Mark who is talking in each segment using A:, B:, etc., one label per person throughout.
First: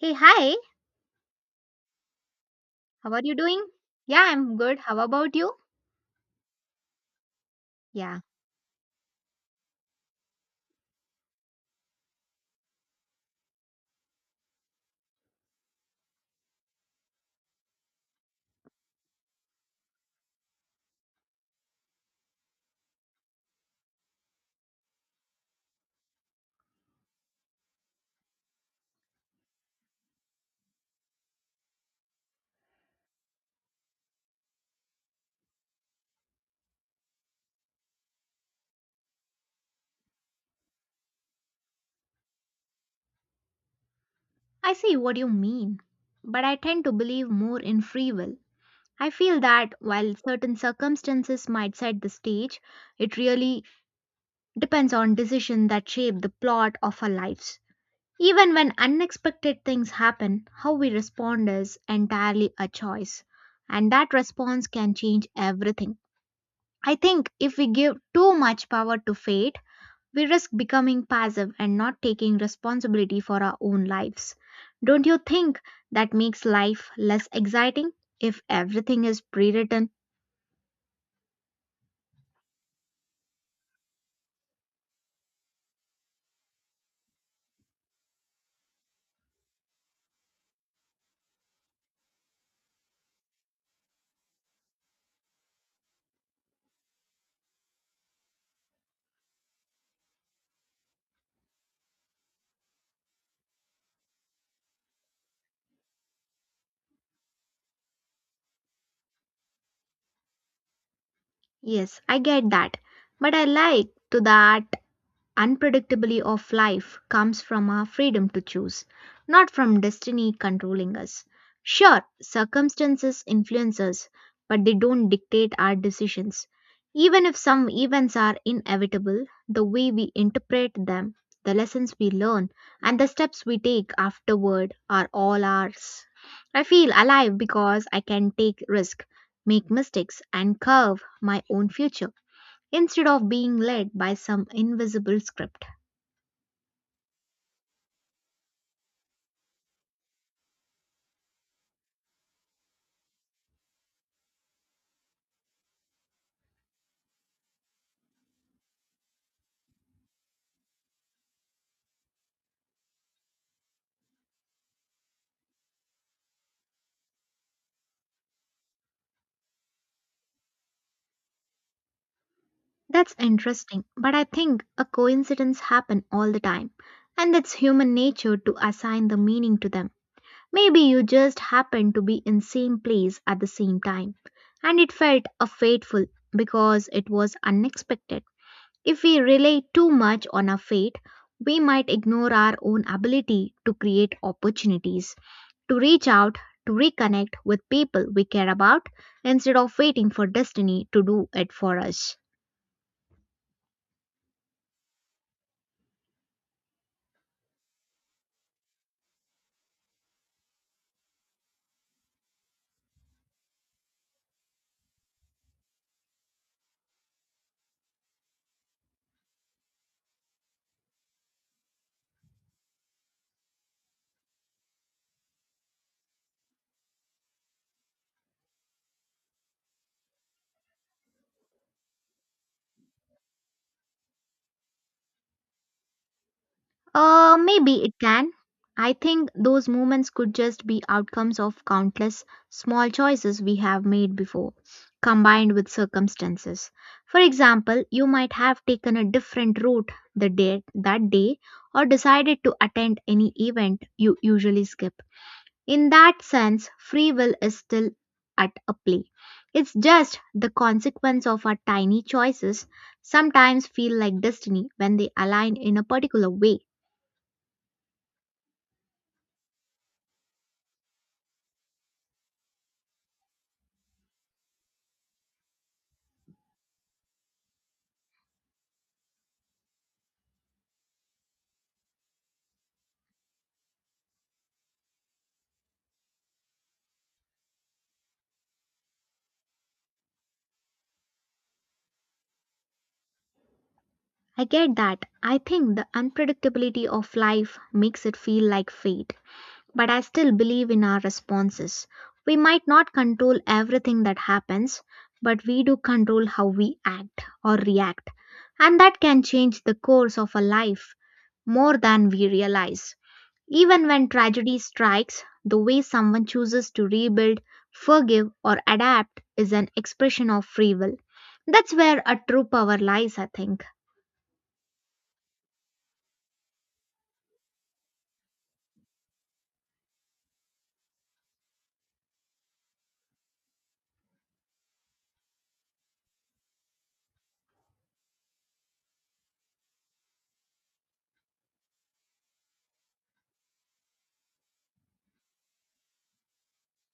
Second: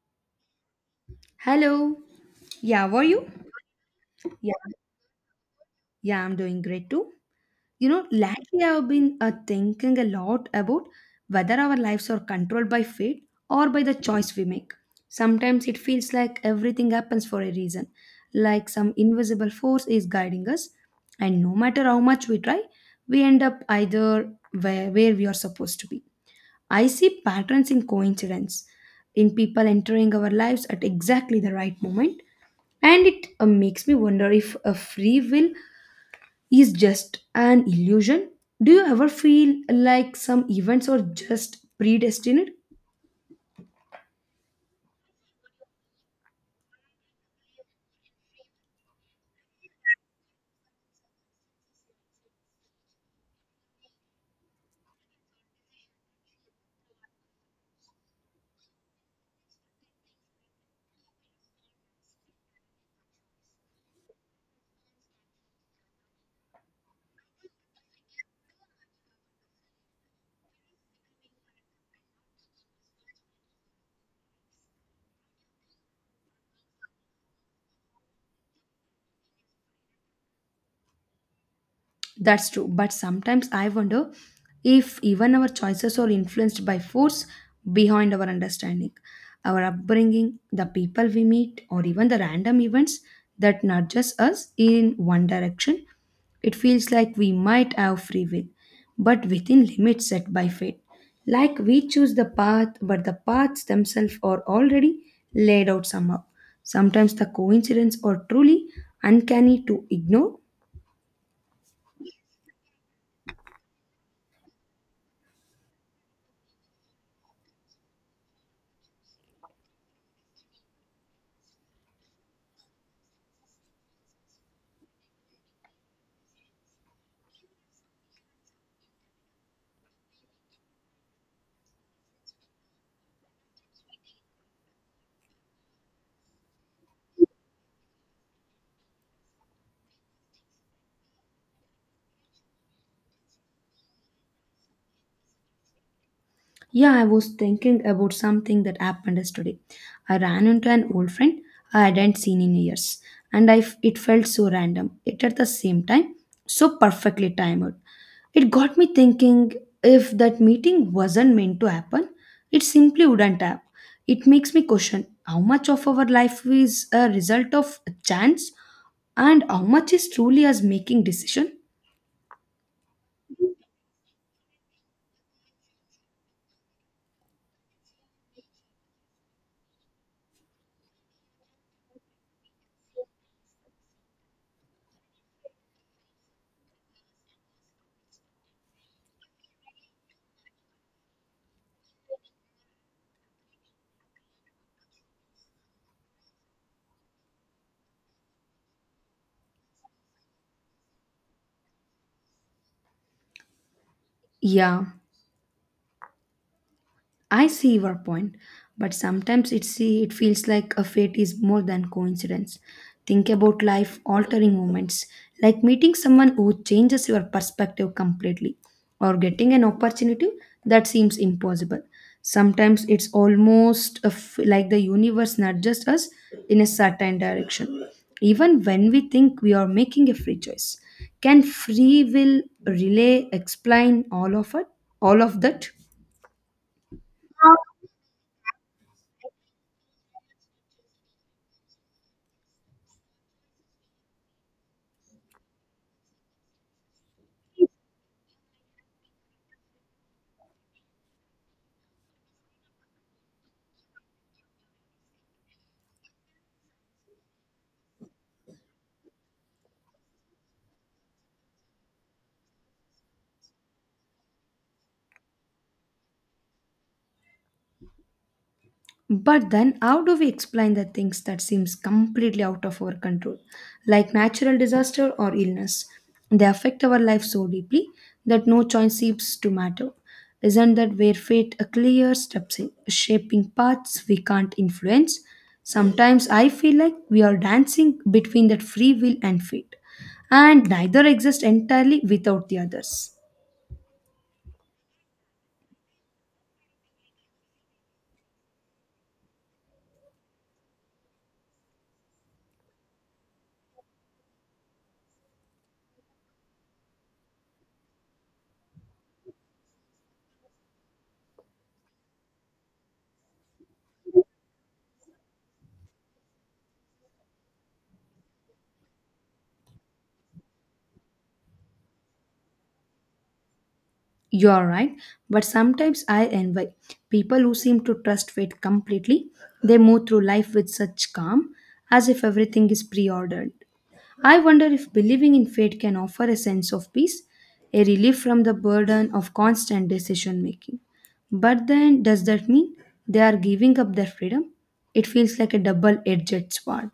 A: Hey, hi.
B: Hello. Yeah, were
A: How are
B: you?
A: you doing? Yeah,
B: Yeah,
A: I'm good. How about you?
B: yeah, I'm doing great too. You know,
A: Yeah,
B: lately I've been thinking a lot about whether our lives are controlled by fate or by the choice we make. Sometimes it feels like everything happens for a reason, like some invisible force is guiding us, and no matter how much we try, we end up either where we are supposed to be. I see patterns in coincidence, in people entering our lives at exactly the right moment and it makes me wonder if a free will is just an illusion. Do you ever feel like some events are just predestined?
A: I see what you mean. But I tend to believe more in free will. I feel that while certain circumstances might set the stage, it really depends on decisions that shape the plot of our lives. Even when unexpected things happen, how we respond is entirely a choice. And that response can change everything. I think if we give too much power to fate, we risk becoming passive and not taking responsibility for our own lives. Don't you think that makes life less exciting if everything is pre written?
B: That's true, but sometimes I wonder if even our choices are influenced by force behind our understanding, our upbringing, the people we meet, or even the random events that nudges us in one direction. It feels like we might have free will, but within limits set by fate. Like we choose the path, but the paths themselves are already laid out somehow. Sometimes the coincidence are truly uncanny to ignore.
A: Yes, I get that. But I like to that unpredictability of life comes from our freedom to choose, not from destiny controlling us. Sure, circumstances influence us, but they don't dictate our decisions. Even if some events are inevitable, the way we interpret them, the lessons we learn, and the steps we take afterward are all ours. I feel alive because I can take risk, make mistakes, and curve my own future instead of being led by some invisible script.
B: Yeah, I was thinking about something that happened yesterday. I ran into an old friend I hadn't seen in years, and it felt so random. It at the same time, so perfectly timed. It got me thinking if that meeting wasn't meant to happen, it simply wouldn't have. It makes me question how much of our life is a result of chance and how much is truly us making decision.
A: That's interesting, but I think a coincidence happen all the time, and it's human nature to assign the meaning to them. Maybe you just happened to be in same place at the same time, and it felt a fateful because it was unexpected. If we rely too much on our fate, we might ignore our own ability to create opportunities, to reach out, to reconnect with people we care about instead of waiting for destiny to do it for us.
B: Yeah. I see your point, but sometimes it feels like a fate is more than coincidence. Think about life altering moments, like meeting someone who changes your perspective completely, or getting an opportunity that seems impossible. Sometimes it's almost like the universe nudges us in a certain direction, even when we think we are making a free choice. Can free will relay explain all of that?
A: Maybe it can. I think those moments could just be outcomes of countless small choices we have made before, combined with circumstances. For example, you might have taken a different route that day or decided to attend any event you usually skip. In that sense, free will is still at a play. It's just the consequence of our tiny choices sometimes feel like destiny when they align in a particular way.
B: But then, how do we explain the things that seems completely out of our control, like natural disaster or illness? They affect our life so deeply that no choice seems to matter. Isn't that where fate a clear steps in, shaping paths we can't influence? Sometimes I feel like we are dancing between that free will and fate, and neither exist entirely without the others.
A: I get that. I think the unpredictability of life makes it feel like fate, but I still believe in our responses. We might not control everything that happens, but we do control how we act or react, and that can change the course of a life more than we realize. Even when tragedy strikes, the way someone chooses to rebuild, forgive, or adapt is an expression of free will. That's where a true power lies, I think.
B: You are right, but sometimes I envy people who seem to trust fate completely. They move through life with such calm, as if everything is pre ordered. I wonder if believing in fate can offer a sense of peace, a relief from the burden of constant decision making. But then, does that mean they are giving up their freedom? It feels like a double edged sword.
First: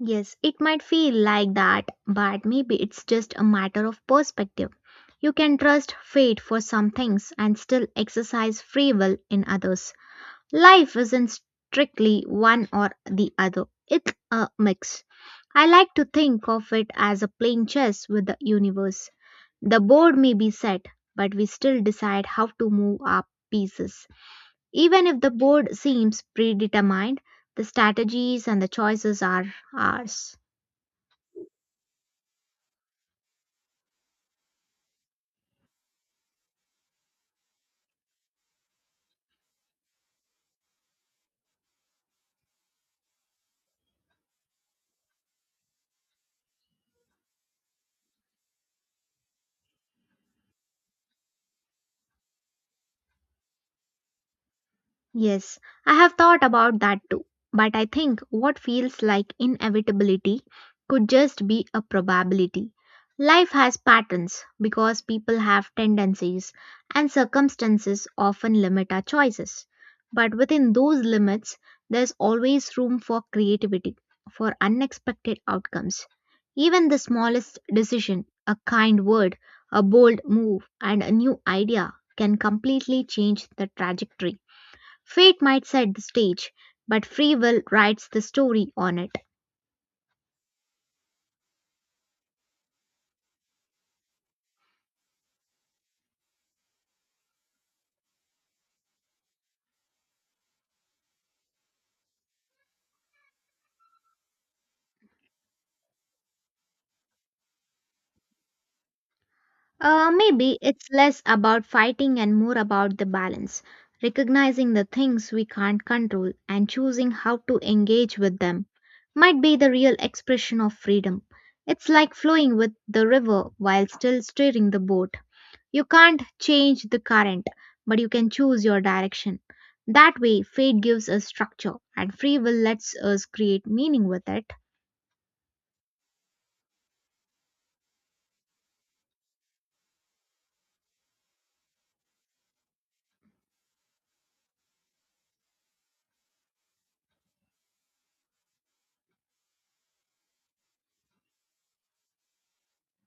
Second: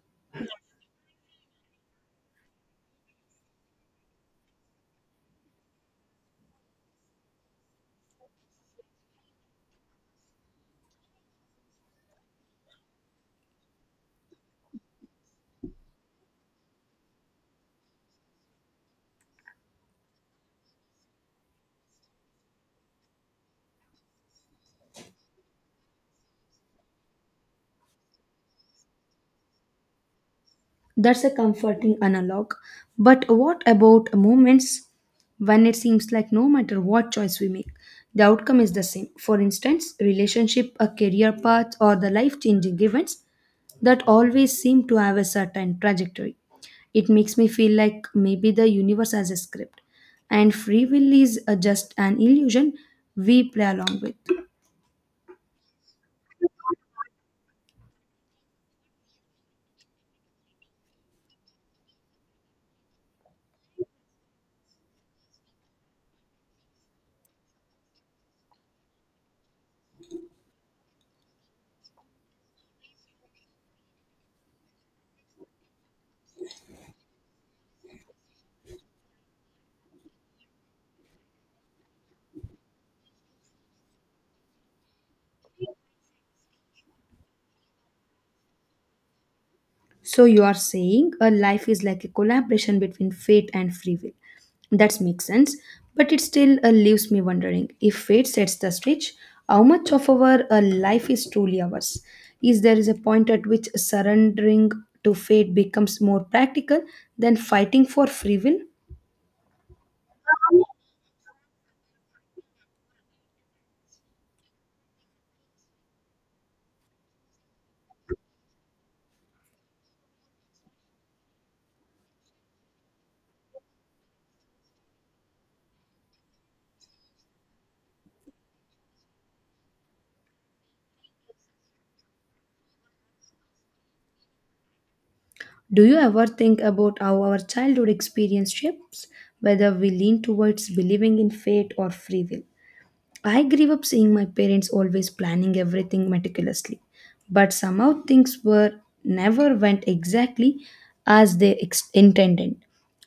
A: Yes, it might feel like that, but maybe it's just a matter of perspective. You can trust fate for some things and still exercise free will in others. Life isn't strictly one or the other, it's a mix. I like to think of it as a playing chess with the universe. The board may be set, but we still decide how to move our pieces. Even if the board seems predetermined, the strategies and the choices are ours.
B: That's a comforting analog. But what about moments when it seems like no matter what choice we make, the outcome is the same? For instance, relationship, a career path, or the life changing events that always seem to have a certain trajectory. It makes me feel like maybe the universe has a script, and free will is just an illusion we play along with.
A: Yes, I have thought about that too. But I think what feels like inevitability could just be a probability. Life has patterns because people have tendencies, and circumstances often limit our choices. But within those limits, there's always room for creativity, for unexpected outcomes. Even the smallest decision, a kind word, a bold move, and a new idea can completely change the trajectory. Fate might set the stage, but free will writes the story on it.
B: So you are saying a life is like a collaboration between fate and free will. That makes sense, but it still leaves me wondering if fate sets the stage, how much of our life is truly ours? Is there is a point at which surrendering to fate becomes more practical than fighting for free will?
A: Maybe it's less about fighting and more about the balance, recognizing the things we can't control and choosing how to engage with them. Might be the real expression of freedom. It's like flowing with the river while still steering the boat. You can't change the current, but you can choose your direction. That way, fate gives us structure, and free will lets us create meaning with it.
B: Do you ever think about how our childhood experience shapes whether we lean towards believing in fate or free will? I grew up seeing my parents always planning everything meticulously, but somehow things were never went exactly as intended.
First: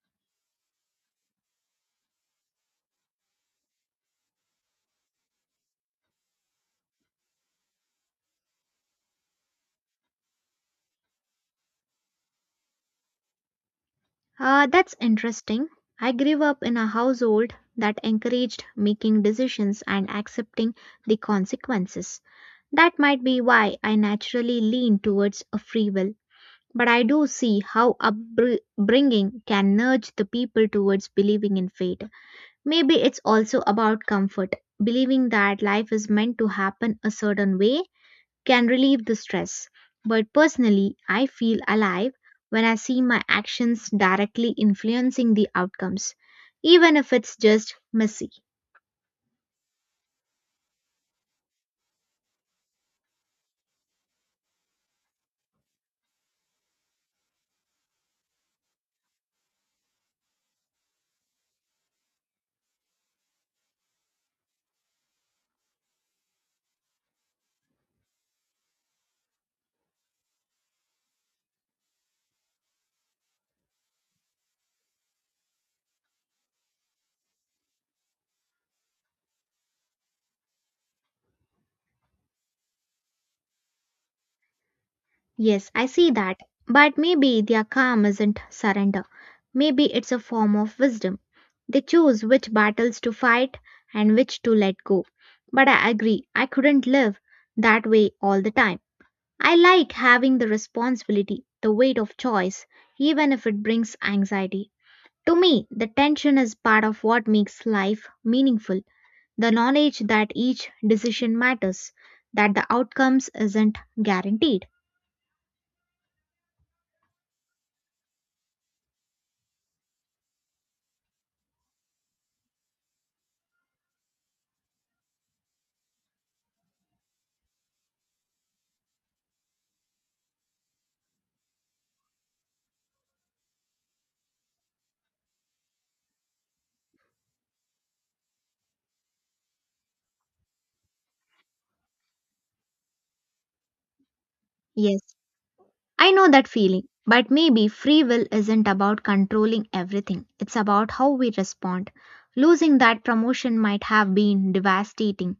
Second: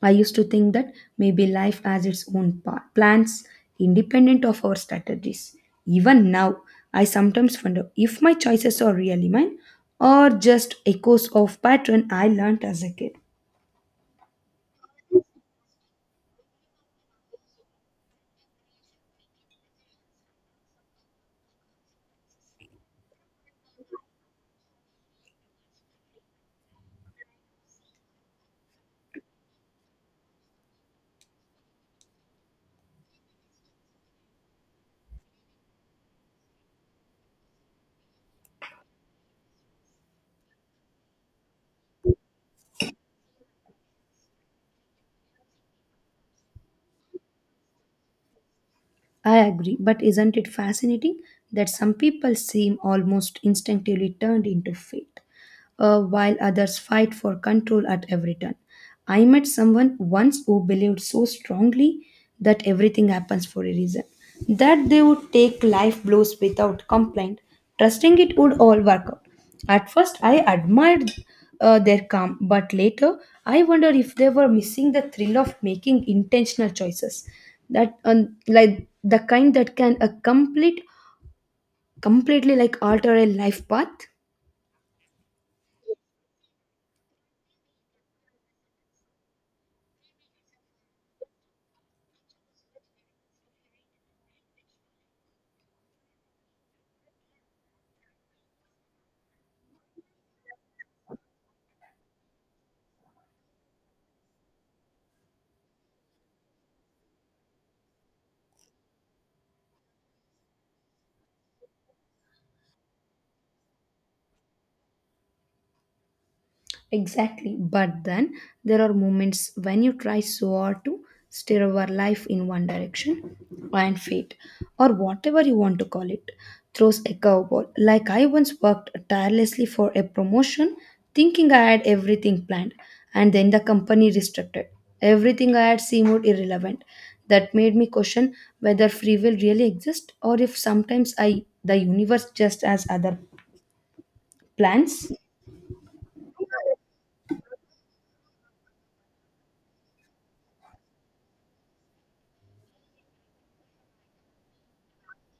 B: I used to think that maybe life has its own plans independent of our strategies. Even now, I sometimes wonder if my choices are really mine or just echoes of pattern I learnt as a kid.
A: That's interesting. I grew up in a household that encouraged making decisions and accepting the consequences. That might be why I naturally lean towards a free will. But I do see how upbringing can nudge the people towards believing in fate. Maybe it's also about comfort, believing that life is meant to happen a certain way can relieve the stress. But personally, I feel alive when I see my actions directly influencing the outcomes, even if it's just messy.
B: I agree, but isn't it fascinating that some people seem almost instinctively turned into fate, while others fight for control at every turn? I met someone once who believed so strongly that everything happens for a reason, that they would take life blows without complaint, trusting it would all work out. At first, I admired their calm, but later, I wondered if they were missing the thrill of making intentional choices like the kind that can completely like alter a life path.
A: Yes, I see that. But maybe their calm isn't surrender. Maybe it's a form of wisdom. They choose which battles to fight and which to let go. But I agree, I couldn't live that way all the time. I like having the responsibility, the weight of choice, even if it brings anxiety. To me, the tension is part of what makes life meaningful. The knowledge that each decision matters, that the outcomes isn't guaranteed.
B: Exactly. But then there are moments when you try so hard to steer our life in one direction and fate, or whatever you want to call it, throws a curveball. Like I once worked tirelessly for a promotion, thinking I had everything planned, and then the company restricted. Everything I had seemed irrelevant. That made me question whether free will really exists or if sometimes I the universe just has other
A: Yes,
B: plans.
A: I know that feeling, but maybe free will isn't about controlling everything. It's about how we respond. Losing that promotion might have been devastating,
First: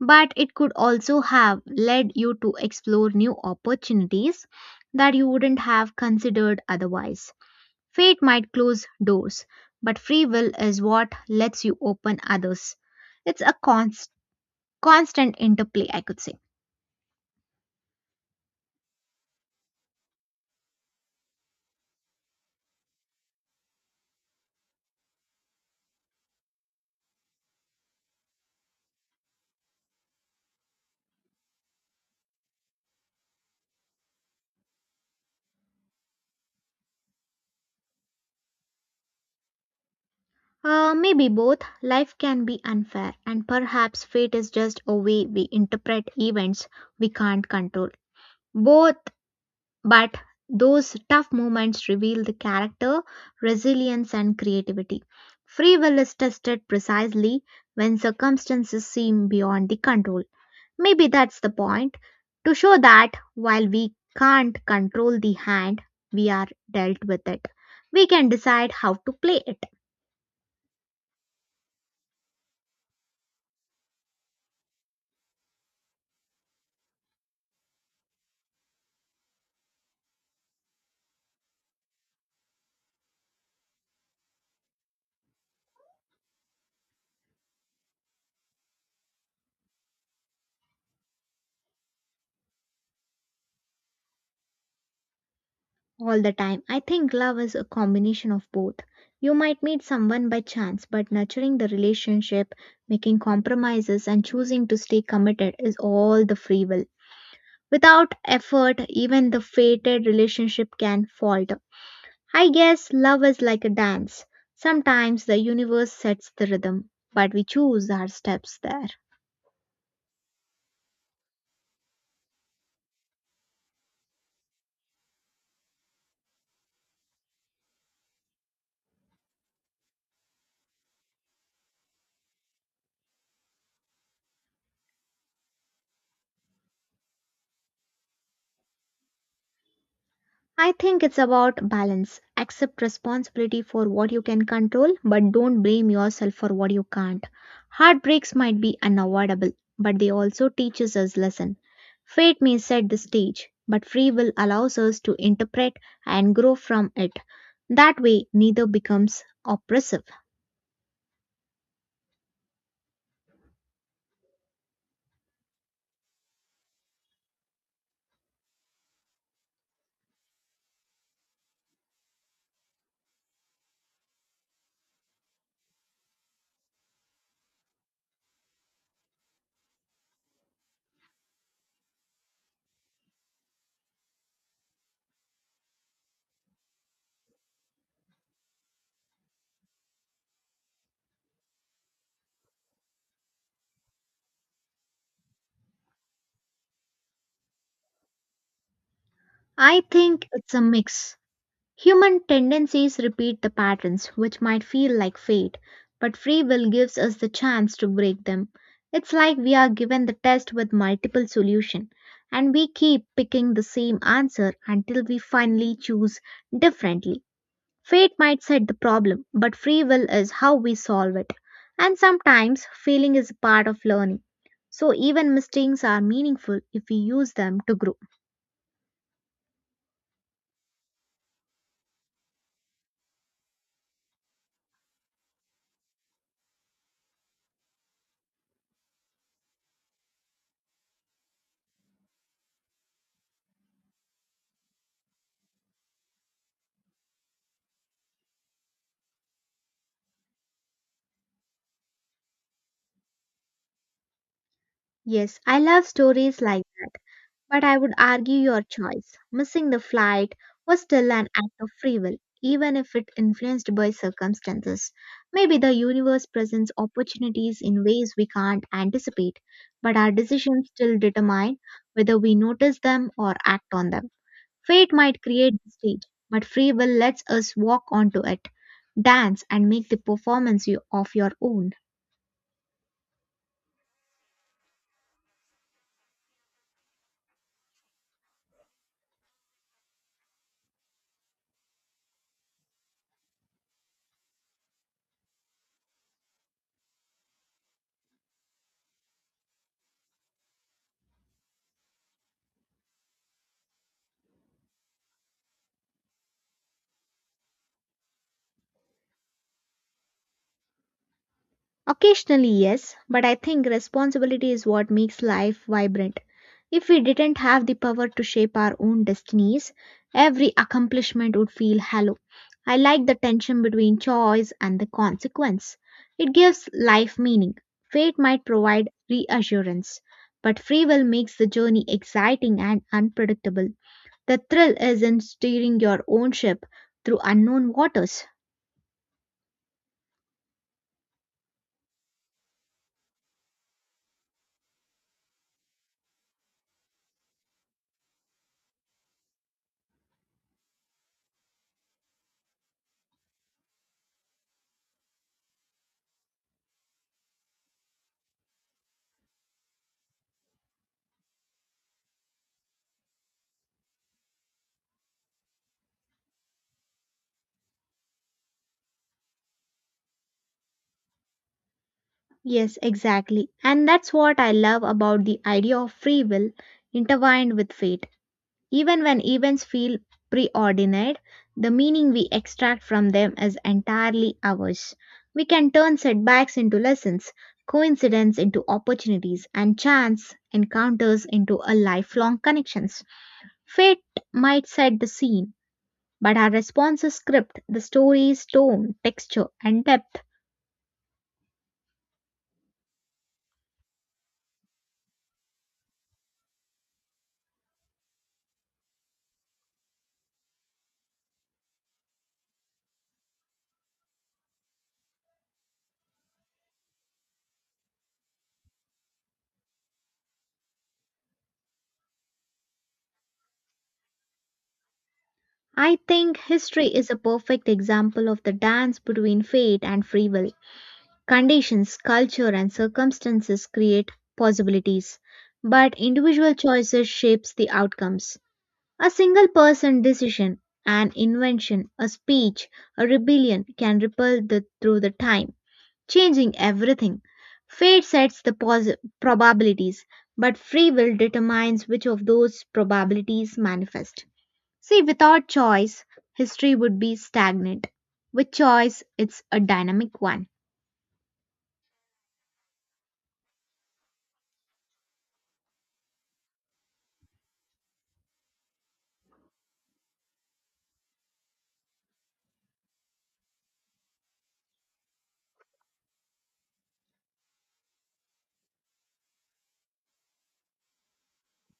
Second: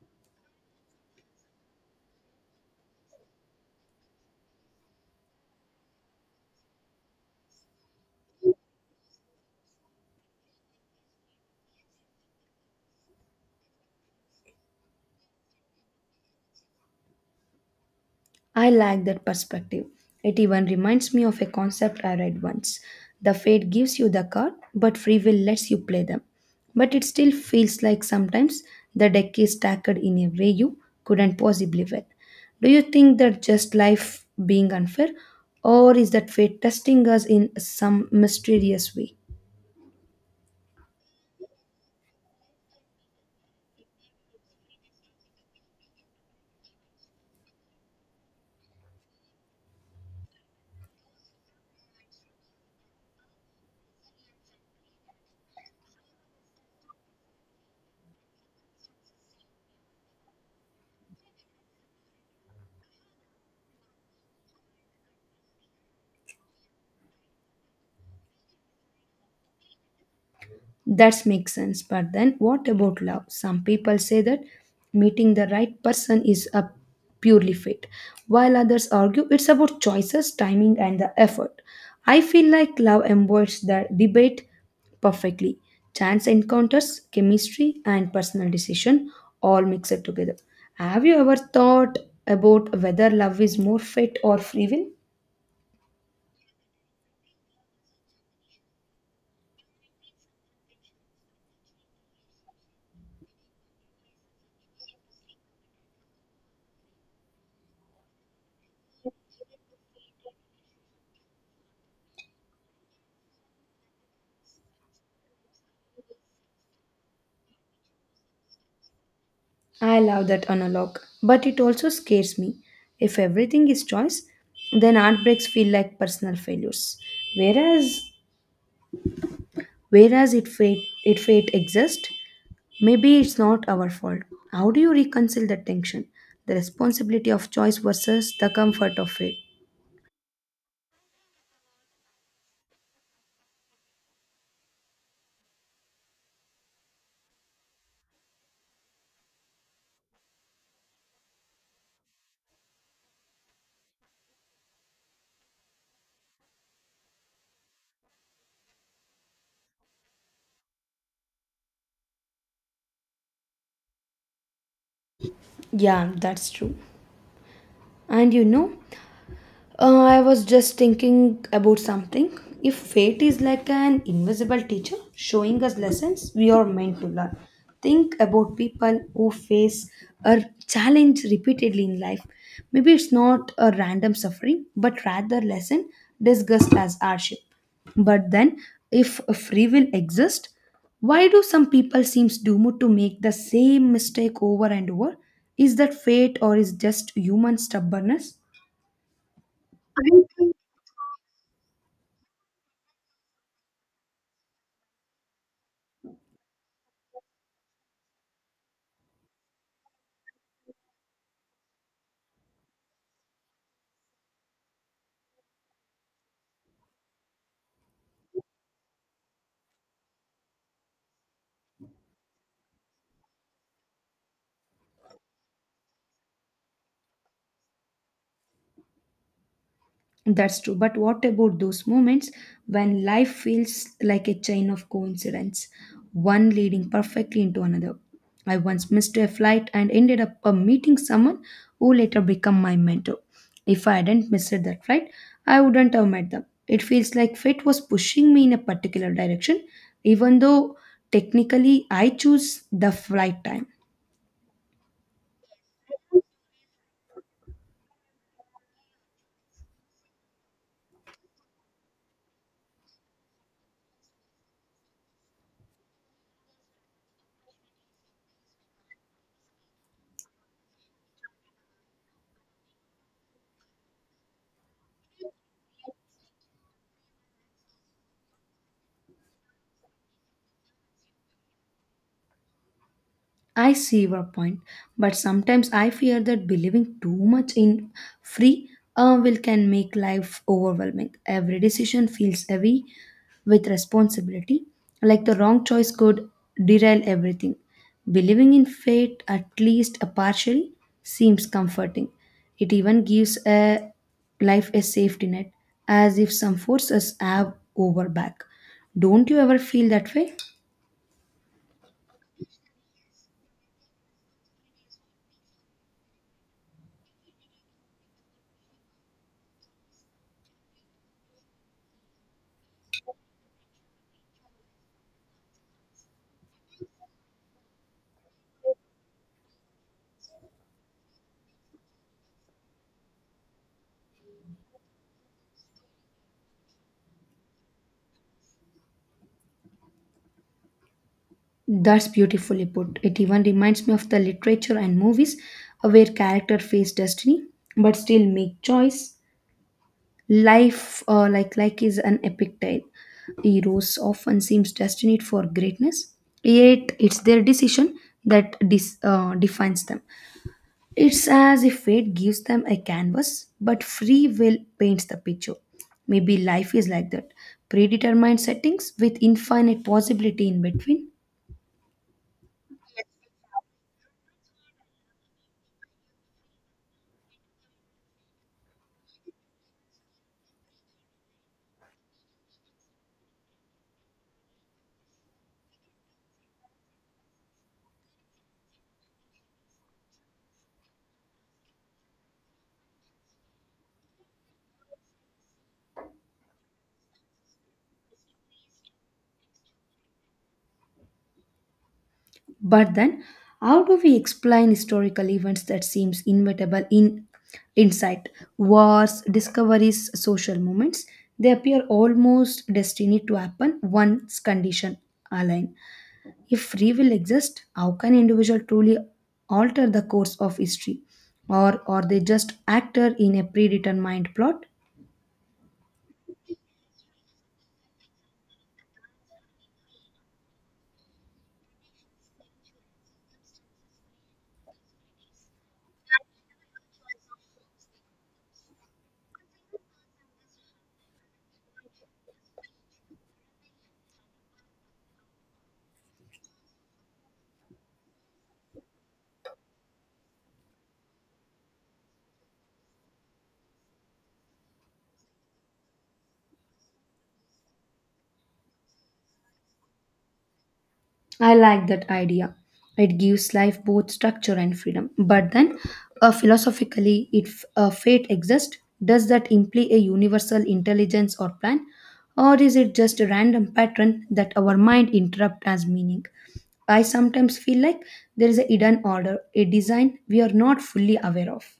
A: but it could also have led you to explore new opportunities that you wouldn't have considered otherwise. Fate might close doors, but free will is what lets you open others. It's a constant interplay, I could say.
B: I like that perspective. It even reminds me of a concept I read once. The fate gives you the card, but free will lets you play them. But it still feels like sometimes the deck is stacked in a way you couldn't possibly win. Do you think that just life being unfair, or is that fate testing us in some mysterious way?
A: Maybe both. Life can be unfair, and perhaps fate is just a way we interpret events we can't control. Both, but those tough moments reveal the character, resilience, and creativity. Free will is tested precisely when circumstances seem beyond the control. Maybe that's the point to show that while we can't control the hand we are dealt with it, we can decide how to play it
B: That makes sense. But then what about love? Some people say that meeting the right person is a purely fate, while others argue it's about choices, timing, and the effort. I feel like love embodies the debate perfectly. Chance encounters, chemistry, and personal decision all mix it together. Have you ever thought about whether love is more fate or free will?
A: all the time. I think love is a combination of both. You might meet someone by chance, but nurturing the relationship, making compromises, and choosing to stay committed is all the free will. Without effort, even the fated relationship can falter. I guess love is like a dance. Sometimes the universe sets the rhythm, but we choose our steps there.
B: I love that analog, but it also scares me. If everything is choice, then art breaks feel like personal failures. Whereas, whereas it fate exists, maybe it's not our fault. How do you reconcile that tension, the responsibility of choice versus the comfort of fate?
A: I think it's about balance. Accept responsibility for what you can control, but don't blame yourself for what you can't. Heartbreaks might be unavoidable, but they also teaches us lesson. Fate may set the stage, but free will allows us to interpret and grow from it. That way, neither becomes oppressive.
B: Yeah, that's true. And you know, I was just thinking about something. If fate is like an invisible teacher showing us lessons we are meant to learn, think about people who face a challenge repeatedly in life. Maybe it's not a random suffering, but rather lesson discussed as hardship. But then, if a free will exists, why do some people seems doomed to make the same mistake over and over? Is that fate or is just human stubbornness?
A: I
B: I think
A: think it's a mix. Human tendencies repeat the patterns, which might feel like fate, but free will gives us the chance to break them. It's like we are given the test with multiple solutions, and we keep picking the same answer until we finally choose differently. Fate might set the problem, but free will is how we solve it. And sometimes failing is a part of learning. So even mistakes are meaningful if we use them to grow.
B: That's true. But what about those moments when life feels like a chain of coincidence, one leading perfectly into another? I once missed a flight and ended up meeting someone who later became my mentor. If I hadn't missed that flight, I wouldn't have met them. It feels like fate was pushing me in a particular direction, even though technically I choose the flight time.
A: Yes, I love stories like that. But I would argue your choice, missing the flight, was still an act of free will, even if it influenced by circumstances. Maybe the universe presents opportunities in ways we can't anticipate, but our decisions still determine whether we notice them or act on them. Fate might create the stage, but free will lets us walk onto it, dance, and make the performance of your own.
B: I see your point, but sometimes I fear that believing too much in free will can make life overwhelming. Every decision feels heavy with responsibility, like the wrong choice could derail everything. Believing in fate, at least a partially, seems comforting. It even gives a life a safety net, as if some forces have over back. Don't you ever feel that way?
A: Occasionally, yes, but I think responsibility is what makes life vibrant. If we didn't have the power to shape our own destinies, every accomplishment would feel hollow. I like the tension between choice and the consequence. It gives life meaning. Fate might provide reassurance, but free will makes the journey exciting and unpredictable. The thrill is in steering your own ship through unknown waters.
B: That's beautifully put. It even reminds me of the literature and movies where character face destiny but still make choice. Life, like, is an epic tale. Heroes often seems destined for greatness, yet it's their decision that defines them. It's as if fate gives them a canvas, but free will paints the picture. Maybe life is like that, predetermined settings with infinite possibility in between.
A: Yes, exactly. And that's what I love about the idea of free will intertwined with fate. Even when events feel preordained, the meaning we extract from them is entirely ours. We can turn setbacks into lessons, coincidence into opportunities, and chance encounters into a lifelong connections. Fate might set the scene, but our responses script the story's tone, texture, and depth.
B: But then, how do we explain historical events that seems inevitable in insight? Wars, discoveries, social movements, they appear almost destined to happen once condition align. If free will exists, how can individual truly alter the course of history? Or are they just actor in a predetermined plot?
A: I think history is a perfect example of the dance between fate and free will. Conditions, culture, and circumstances create possibilities, but individual choices shapes the outcomes. A single person decision, an invention, a speech, a rebellion can ripple through the time, changing everything. Fate sets the probabilities, but free will determines which of those probabilities manifest. See, without choice, history would be stagnant. With choice, it's a dynamic one.
B: I like that idea. It gives life both structure and freedom. But then, philosophically, if fate exists, does that imply a universal intelligence or plan? Or is it just a random pattern that our mind interprets as meaning? I sometimes feel like there is a hidden order, a design we are not fully aware of.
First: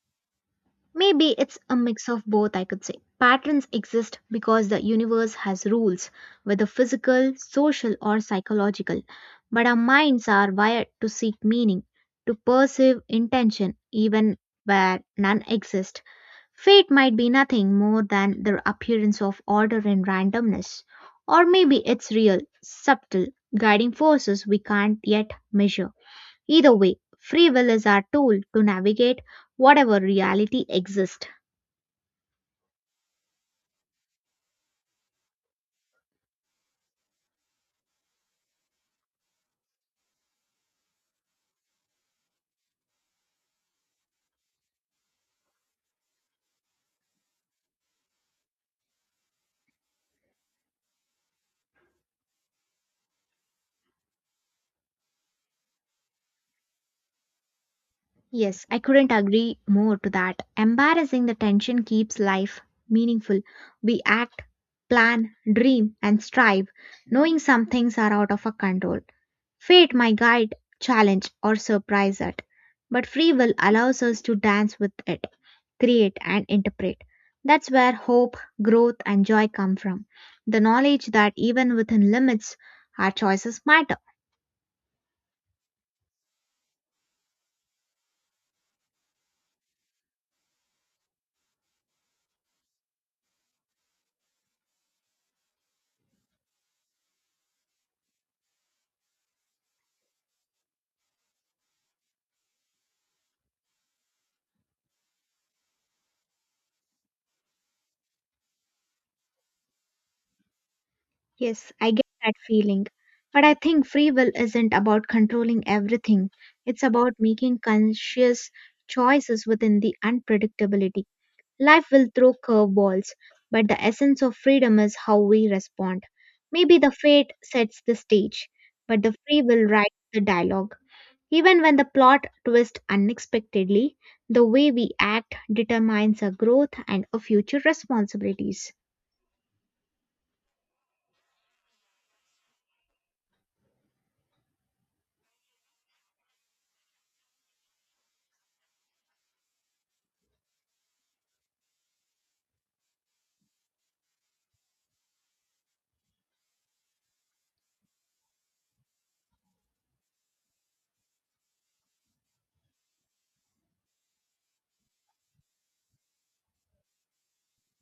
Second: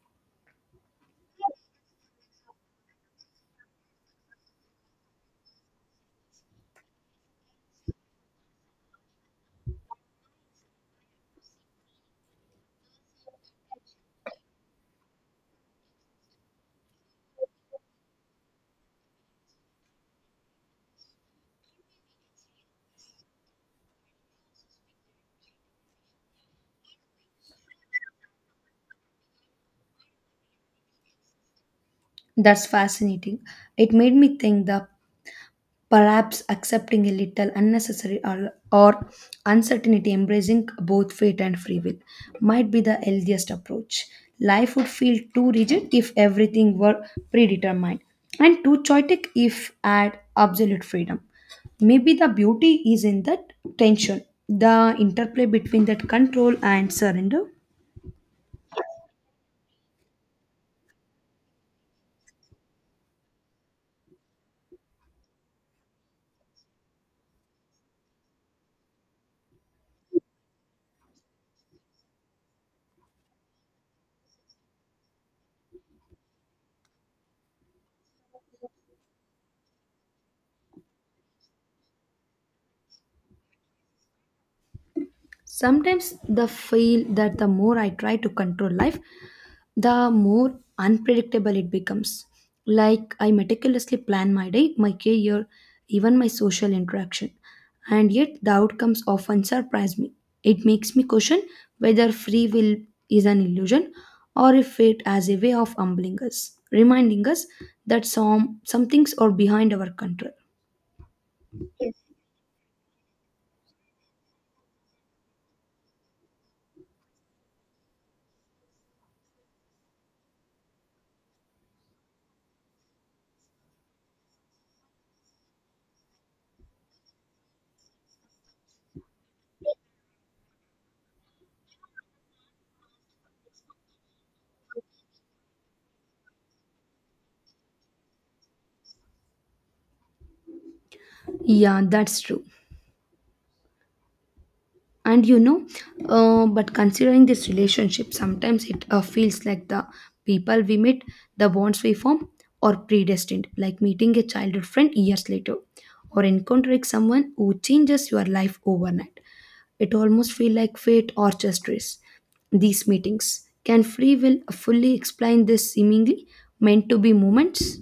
A: Maybe it's a mix of both, I could say. Patterns exist because the universe has rules, whether physical, social, or psychological. But our minds are wired to seek meaning, to perceive intention, even where none exists. Fate might be nothing more than the appearance of order and randomness, or maybe it's real, subtle, guiding forces we can't yet measure. Either way, free will is our tool to navigate whatever reality exists.
B: That's fascinating. It made me think the perhaps accepting a little unnecessary or uncertainty, embracing both fate and free will, might be the healthiest approach. Life would feel too rigid if everything were predetermined, and too chaotic if had absolute freedom. Maybe the beauty is in that tension, the interplay between that control and surrender.
A: Yes, I couldn't agree more to that. Embarrassing the tension keeps life meaningful. We act, plan, dream, and strive, knowing some things are out of our control. Fate might guide, challenge, or surprise us, but free will allows us to dance with it, create, and interpret. That's where hope, growth, and joy come from. The knowledge that even within limits, our choices matter.
B: Sometimes the feel that the more I try to control life, the more unpredictable it becomes. Like I meticulously plan my day, my career, even my social interaction, and yet the outcomes often surprise me. It makes me question whether free will is an illusion or if it as a way of humbling us, reminding us that some things are behind our control.
A: Yes, I get that feeling. But I think free will isn't about controlling everything, it's about making conscious choices within the unpredictability. Life will throw curveballs, but the essence of freedom is how we respond. Maybe the fate sets the stage, but the free will write the dialogue. Even when the plot twists unexpectedly, the way we act determines our growth and our future responsibilities.
B: Yeah, that's true. And you know But considering this relationship, sometimes it feels like the people we meet, the bonds we form are predestined, like meeting a childhood friend years later, or encountering someone who changes your life overnight. It almost feel like fate or just race. These meetings can free will fully explain this seemingly meant to be moments.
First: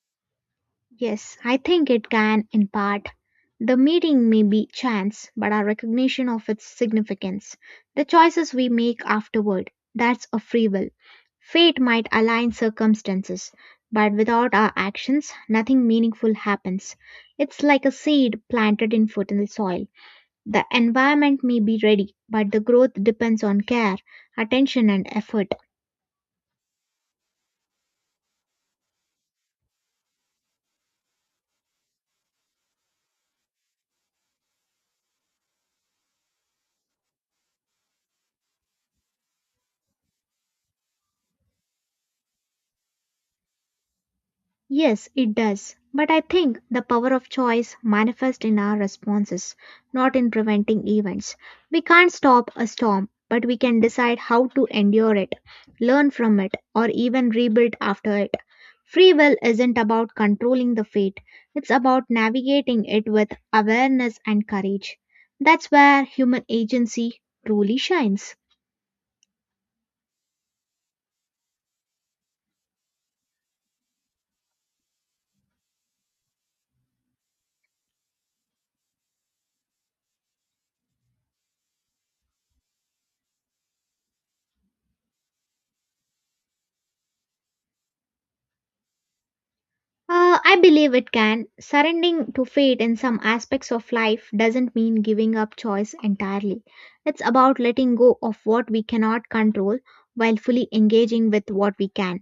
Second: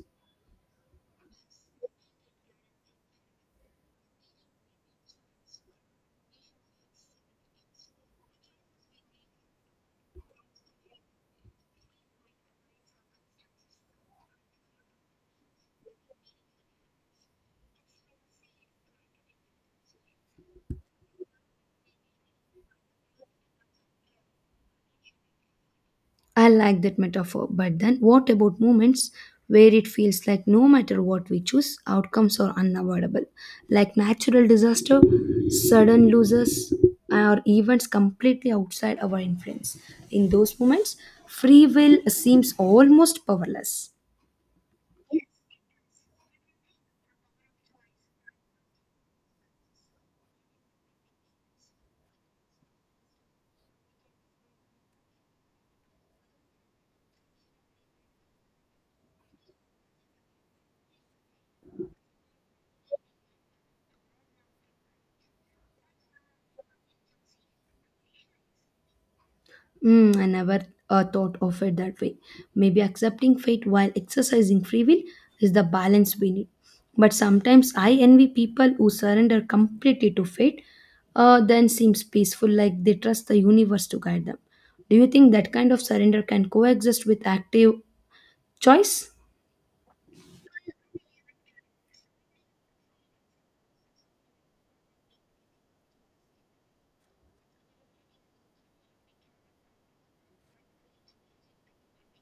A: Yes, I think it can in part. The meeting may be chance, but our recognition of its significance, the choices we make afterward, that's a free will. Fate might align circumstances, but without our actions, nothing meaningful happens. It's like a seed planted in fertile soil. The environment may be ready, but the growth depends on care, attention, and effort.
B: I like that metaphor, but then what about moments where it feels like no matter what we choose, outcomes are unavoidable, like natural disaster, sudden losses, or events completely outside our influence? In those moments, free will seems almost powerless.
A: Yes, it does. But I think the power of choice manifests in our responses, not in preventing events. We can't stop a storm, but we can decide how to endure it, learn from it, or even rebuild after it. Free will isn't about controlling the fate, it's about navigating it with awareness and courage. That's where human agency truly shines.
B: Mm, I never thought of it that way. Maybe accepting fate while exercising free will is the balance we need. But sometimes I envy people who surrender completely to fate, then seems peaceful, like they trust the universe to guide them. Do you think that kind of surrender can coexist with active choice?
A: I believe it can. Surrendering to fate in some aspects of life doesn't mean giving up choice entirely. It's about letting go of what we cannot control while fully engaging with what we can.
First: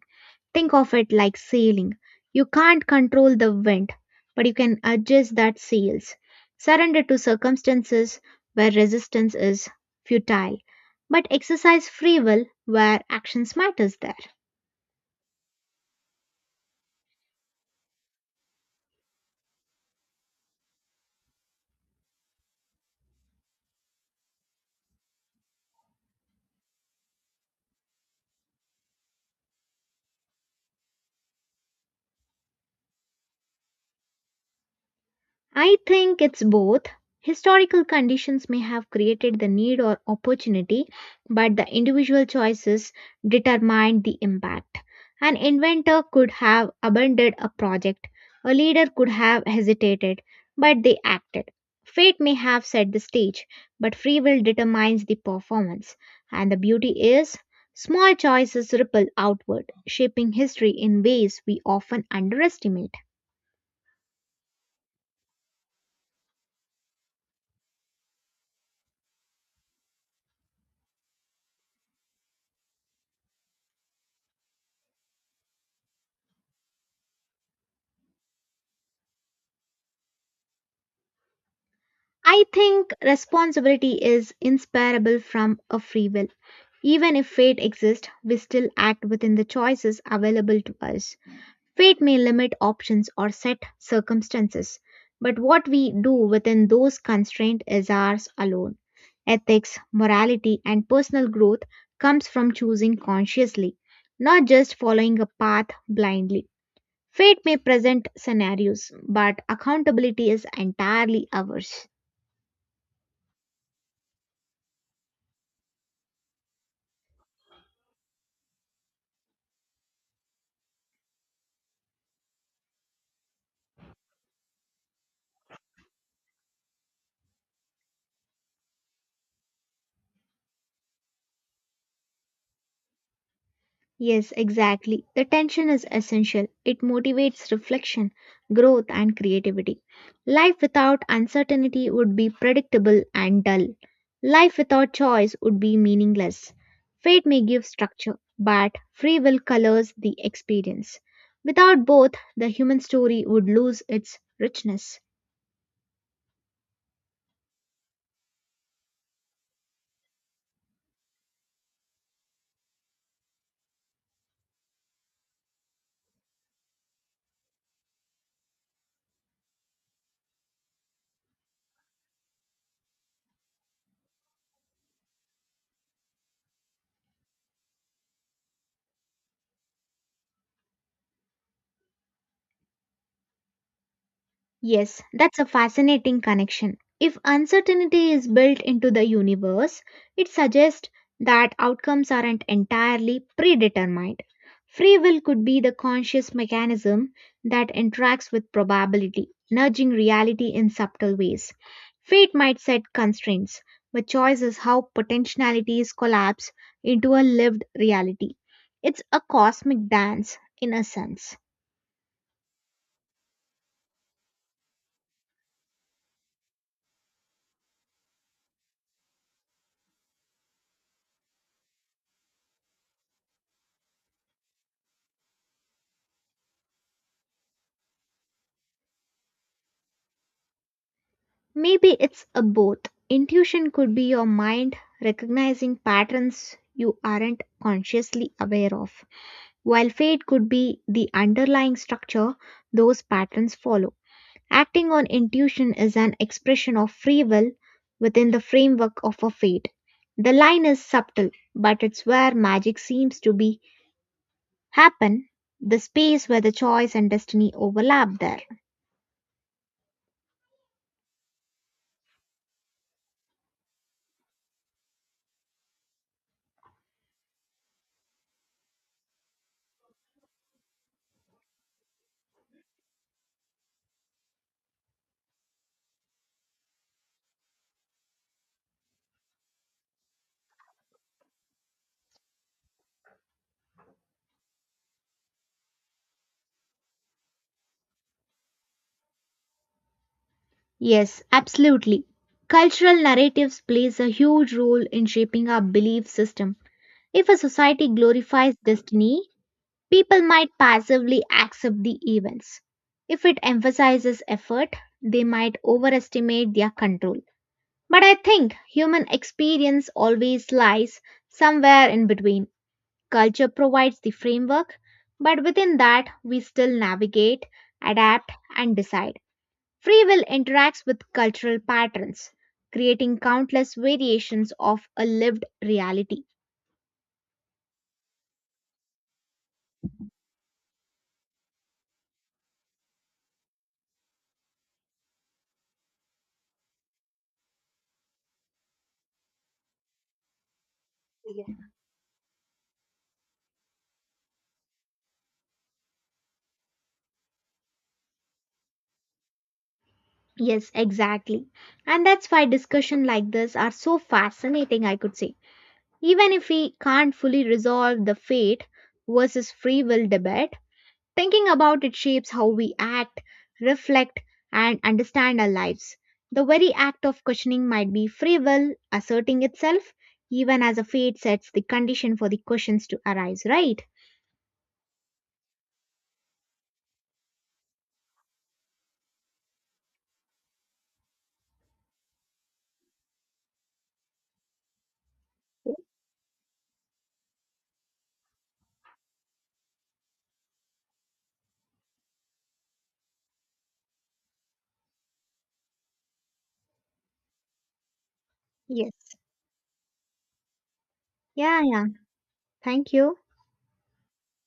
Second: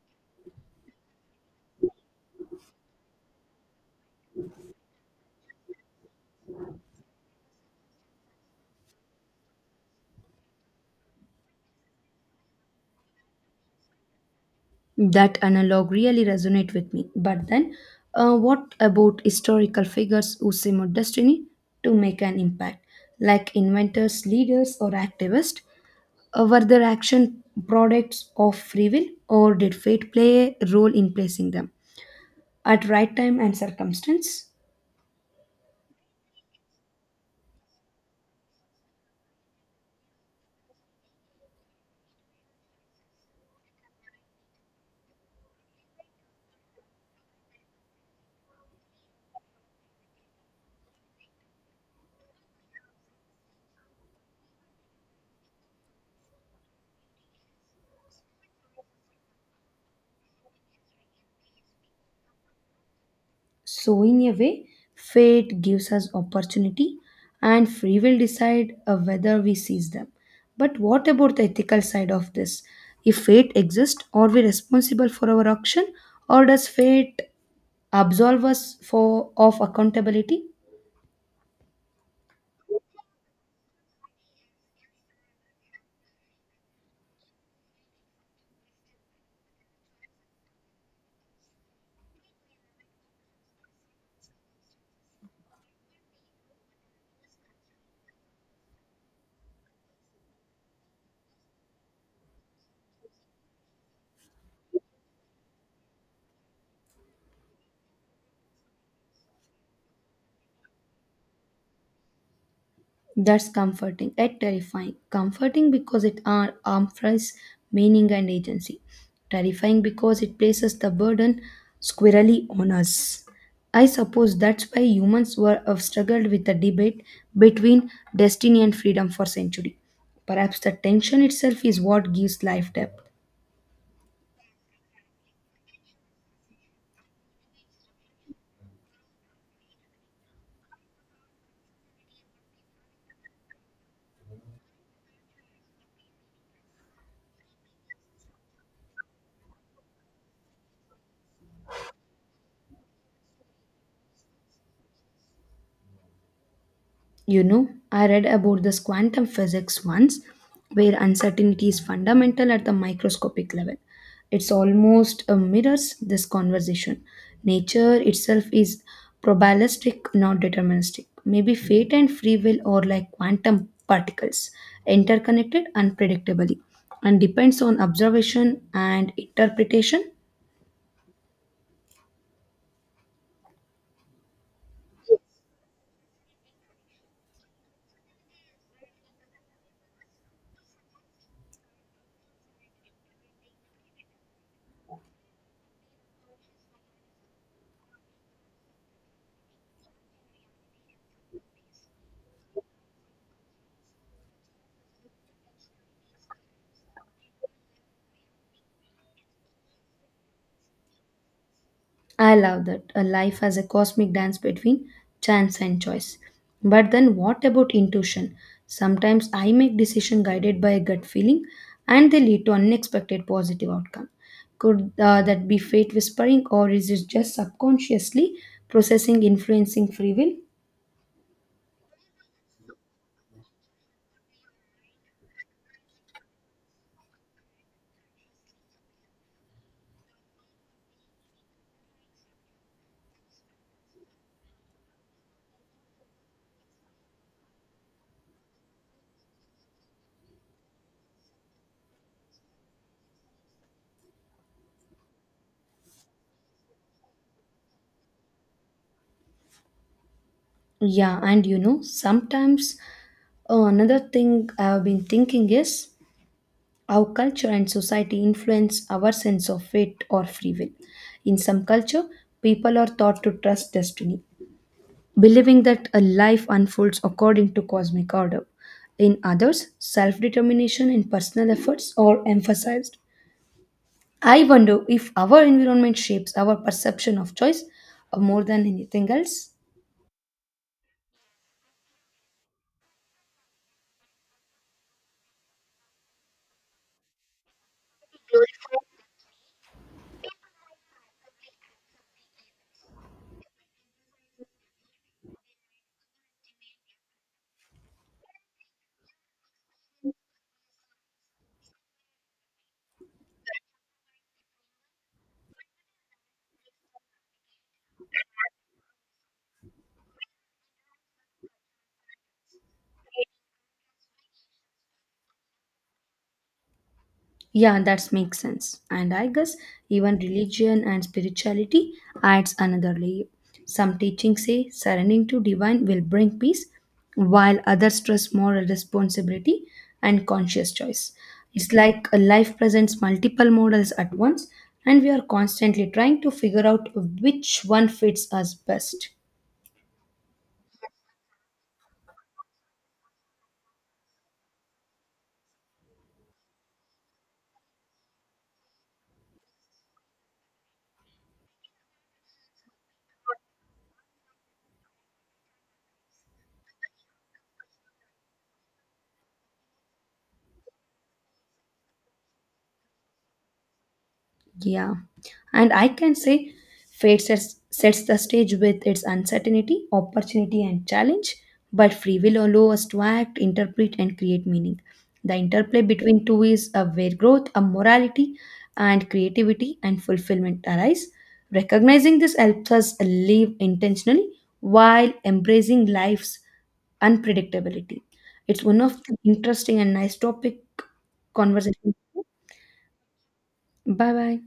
A: Think of it like sailing. You can't control the wind, but you can adjust that sails. Surrender to circumstances where resistance is futile, but exercise free will where actions matters there.
B: That analog really resonate with me. But then, what about historical figures who simulate destiny to make an impact, like inventors, leaders, or activists? Were their action products of free will, or did fate play a role in placing them at right time and circumstance?
A: I think it's both. Historical conditions may have created the need or opportunity, but the individual choices determined the impact. An inventor could have abandoned a project, a leader could have hesitated, but they acted. Fate may have set the stage, but free will determines the performance. And the beauty is, small choices ripple outward, shaping history in ways we often underestimate.
B: So, in a way, fate gives us opportunity, and free will decide whether we seize them. But what about the ethical side of this? If fate exists, are we responsible for our action, or does fate absolve us for of accountability?
A: I think responsibility is inseparable from a free will. Even if fate exists, we still act within the choices available to us. Fate may limit options or set circumstances, but what we do within those constraints is ours alone. Ethics, morality, and personal growth comes from choosing consciously, not just following a path blindly. Fate may present scenarios, but accountability is entirely ours.
B: That's comforting and terrifying. Comforting because it amplifies meaning and agency. Terrifying because it places the burden squarely on us. I suppose that's why humans were have struggled with the debate between destiny and freedom for centuries. Perhaps the tension itself is what gives life depth.
A: Yes, exactly. The tension is essential. It motivates reflection, growth, and creativity. Life without uncertainty would be predictable and dull. Life without choice would be meaningless. Fate may give structure, but free will colors the experience. Without both, the human story would lose its richness.
B: You know, I read about this quantum physics once, where uncertainty is fundamental at the microscopic level. It's almost mirrors this conversation. Nature itself is probabilistic, not deterministic. Maybe fate and free will are like quantum particles, interconnected unpredictably, and depends on observation and interpretation.
A: Yes, that's a fascinating connection. If uncertainty is built into the universe, it suggests that outcomes aren't entirely predetermined. Free will could be the conscious mechanism that interacts with probability, nudging reality in subtle ways. Fate might set constraints, but choice is how potentialities collapse into a lived reality. It's a cosmic dance, in a sense.
B: I love that a life as a cosmic dance between chance and choice. But then what about intuition? Sometimes I make decisions guided by a gut feeling and they lead to unexpected positive outcome. Could that be fate whispering, or is it just subconsciously processing influencing free will?
A: Maybe it's a both. Intuition could be your mind recognizing patterns you aren't consciously aware of, while fate could be the underlying structure those patterns follow. Acting on intuition is an expression of free will within the framework of a fate. The line is subtle, but it's where magic seems to be happen, the space where the choice and destiny overlap there.
B: Yeah, and you know, sometimes another thing I've been thinking is, how culture and society influence our sense of fate or free will. In some culture, people are taught to trust destiny, believing that a life unfolds according to cosmic order. In others, self determination and personal efforts are emphasized. I wonder if our environment shapes our perception of choice more than anything else.
A: Yes, absolutely. Cultural narratives plays a huge role in shaping our belief system. If a society glorifies destiny, people might passively accept the events. If it emphasizes effort, they might overestimate their control. But I think human experience always lies somewhere in between. Culture provides the framework, but within that, we still navigate, adapt, and decide. Free will interacts with cultural patterns, creating countless variations of a lived reality.
B: Yeah, that makes sense. And I guess even religion and spirituality adds another layer. Some teachings say surrendering to divine will bring peace, while others stress moral responsibility and conscious choice.
A: Yeah.
B: It's like a life presents multiple models at once, and we are constantly trying to figure out which one fits us best.
A: Yes, exactly. And that's why discussion like this are so fascinating, I could say. Even if we can't fully resolve the fate versus free will debate, thinking about it shapes how we act, reflect, and understand our lives. The very act of questioning might be free will asserting itself, even as a fate sets the condition for the questions to arise, right?
B: Yeah. And I can say fate sets the stage with its uncertainty, opportunity, and challenge, but free will allows us to act, interpret, and create meaning. The interplay between two is a where growth, a morality, and creativity and fulfillment arise. Recognizing this helps us live intentionally while embracing life's unpredictability. It's one of the
A: Yes.
B: interesting and nice topic
A: Yeah, yeah.
B: conversation.
A: Thank you.
B: Bye bye.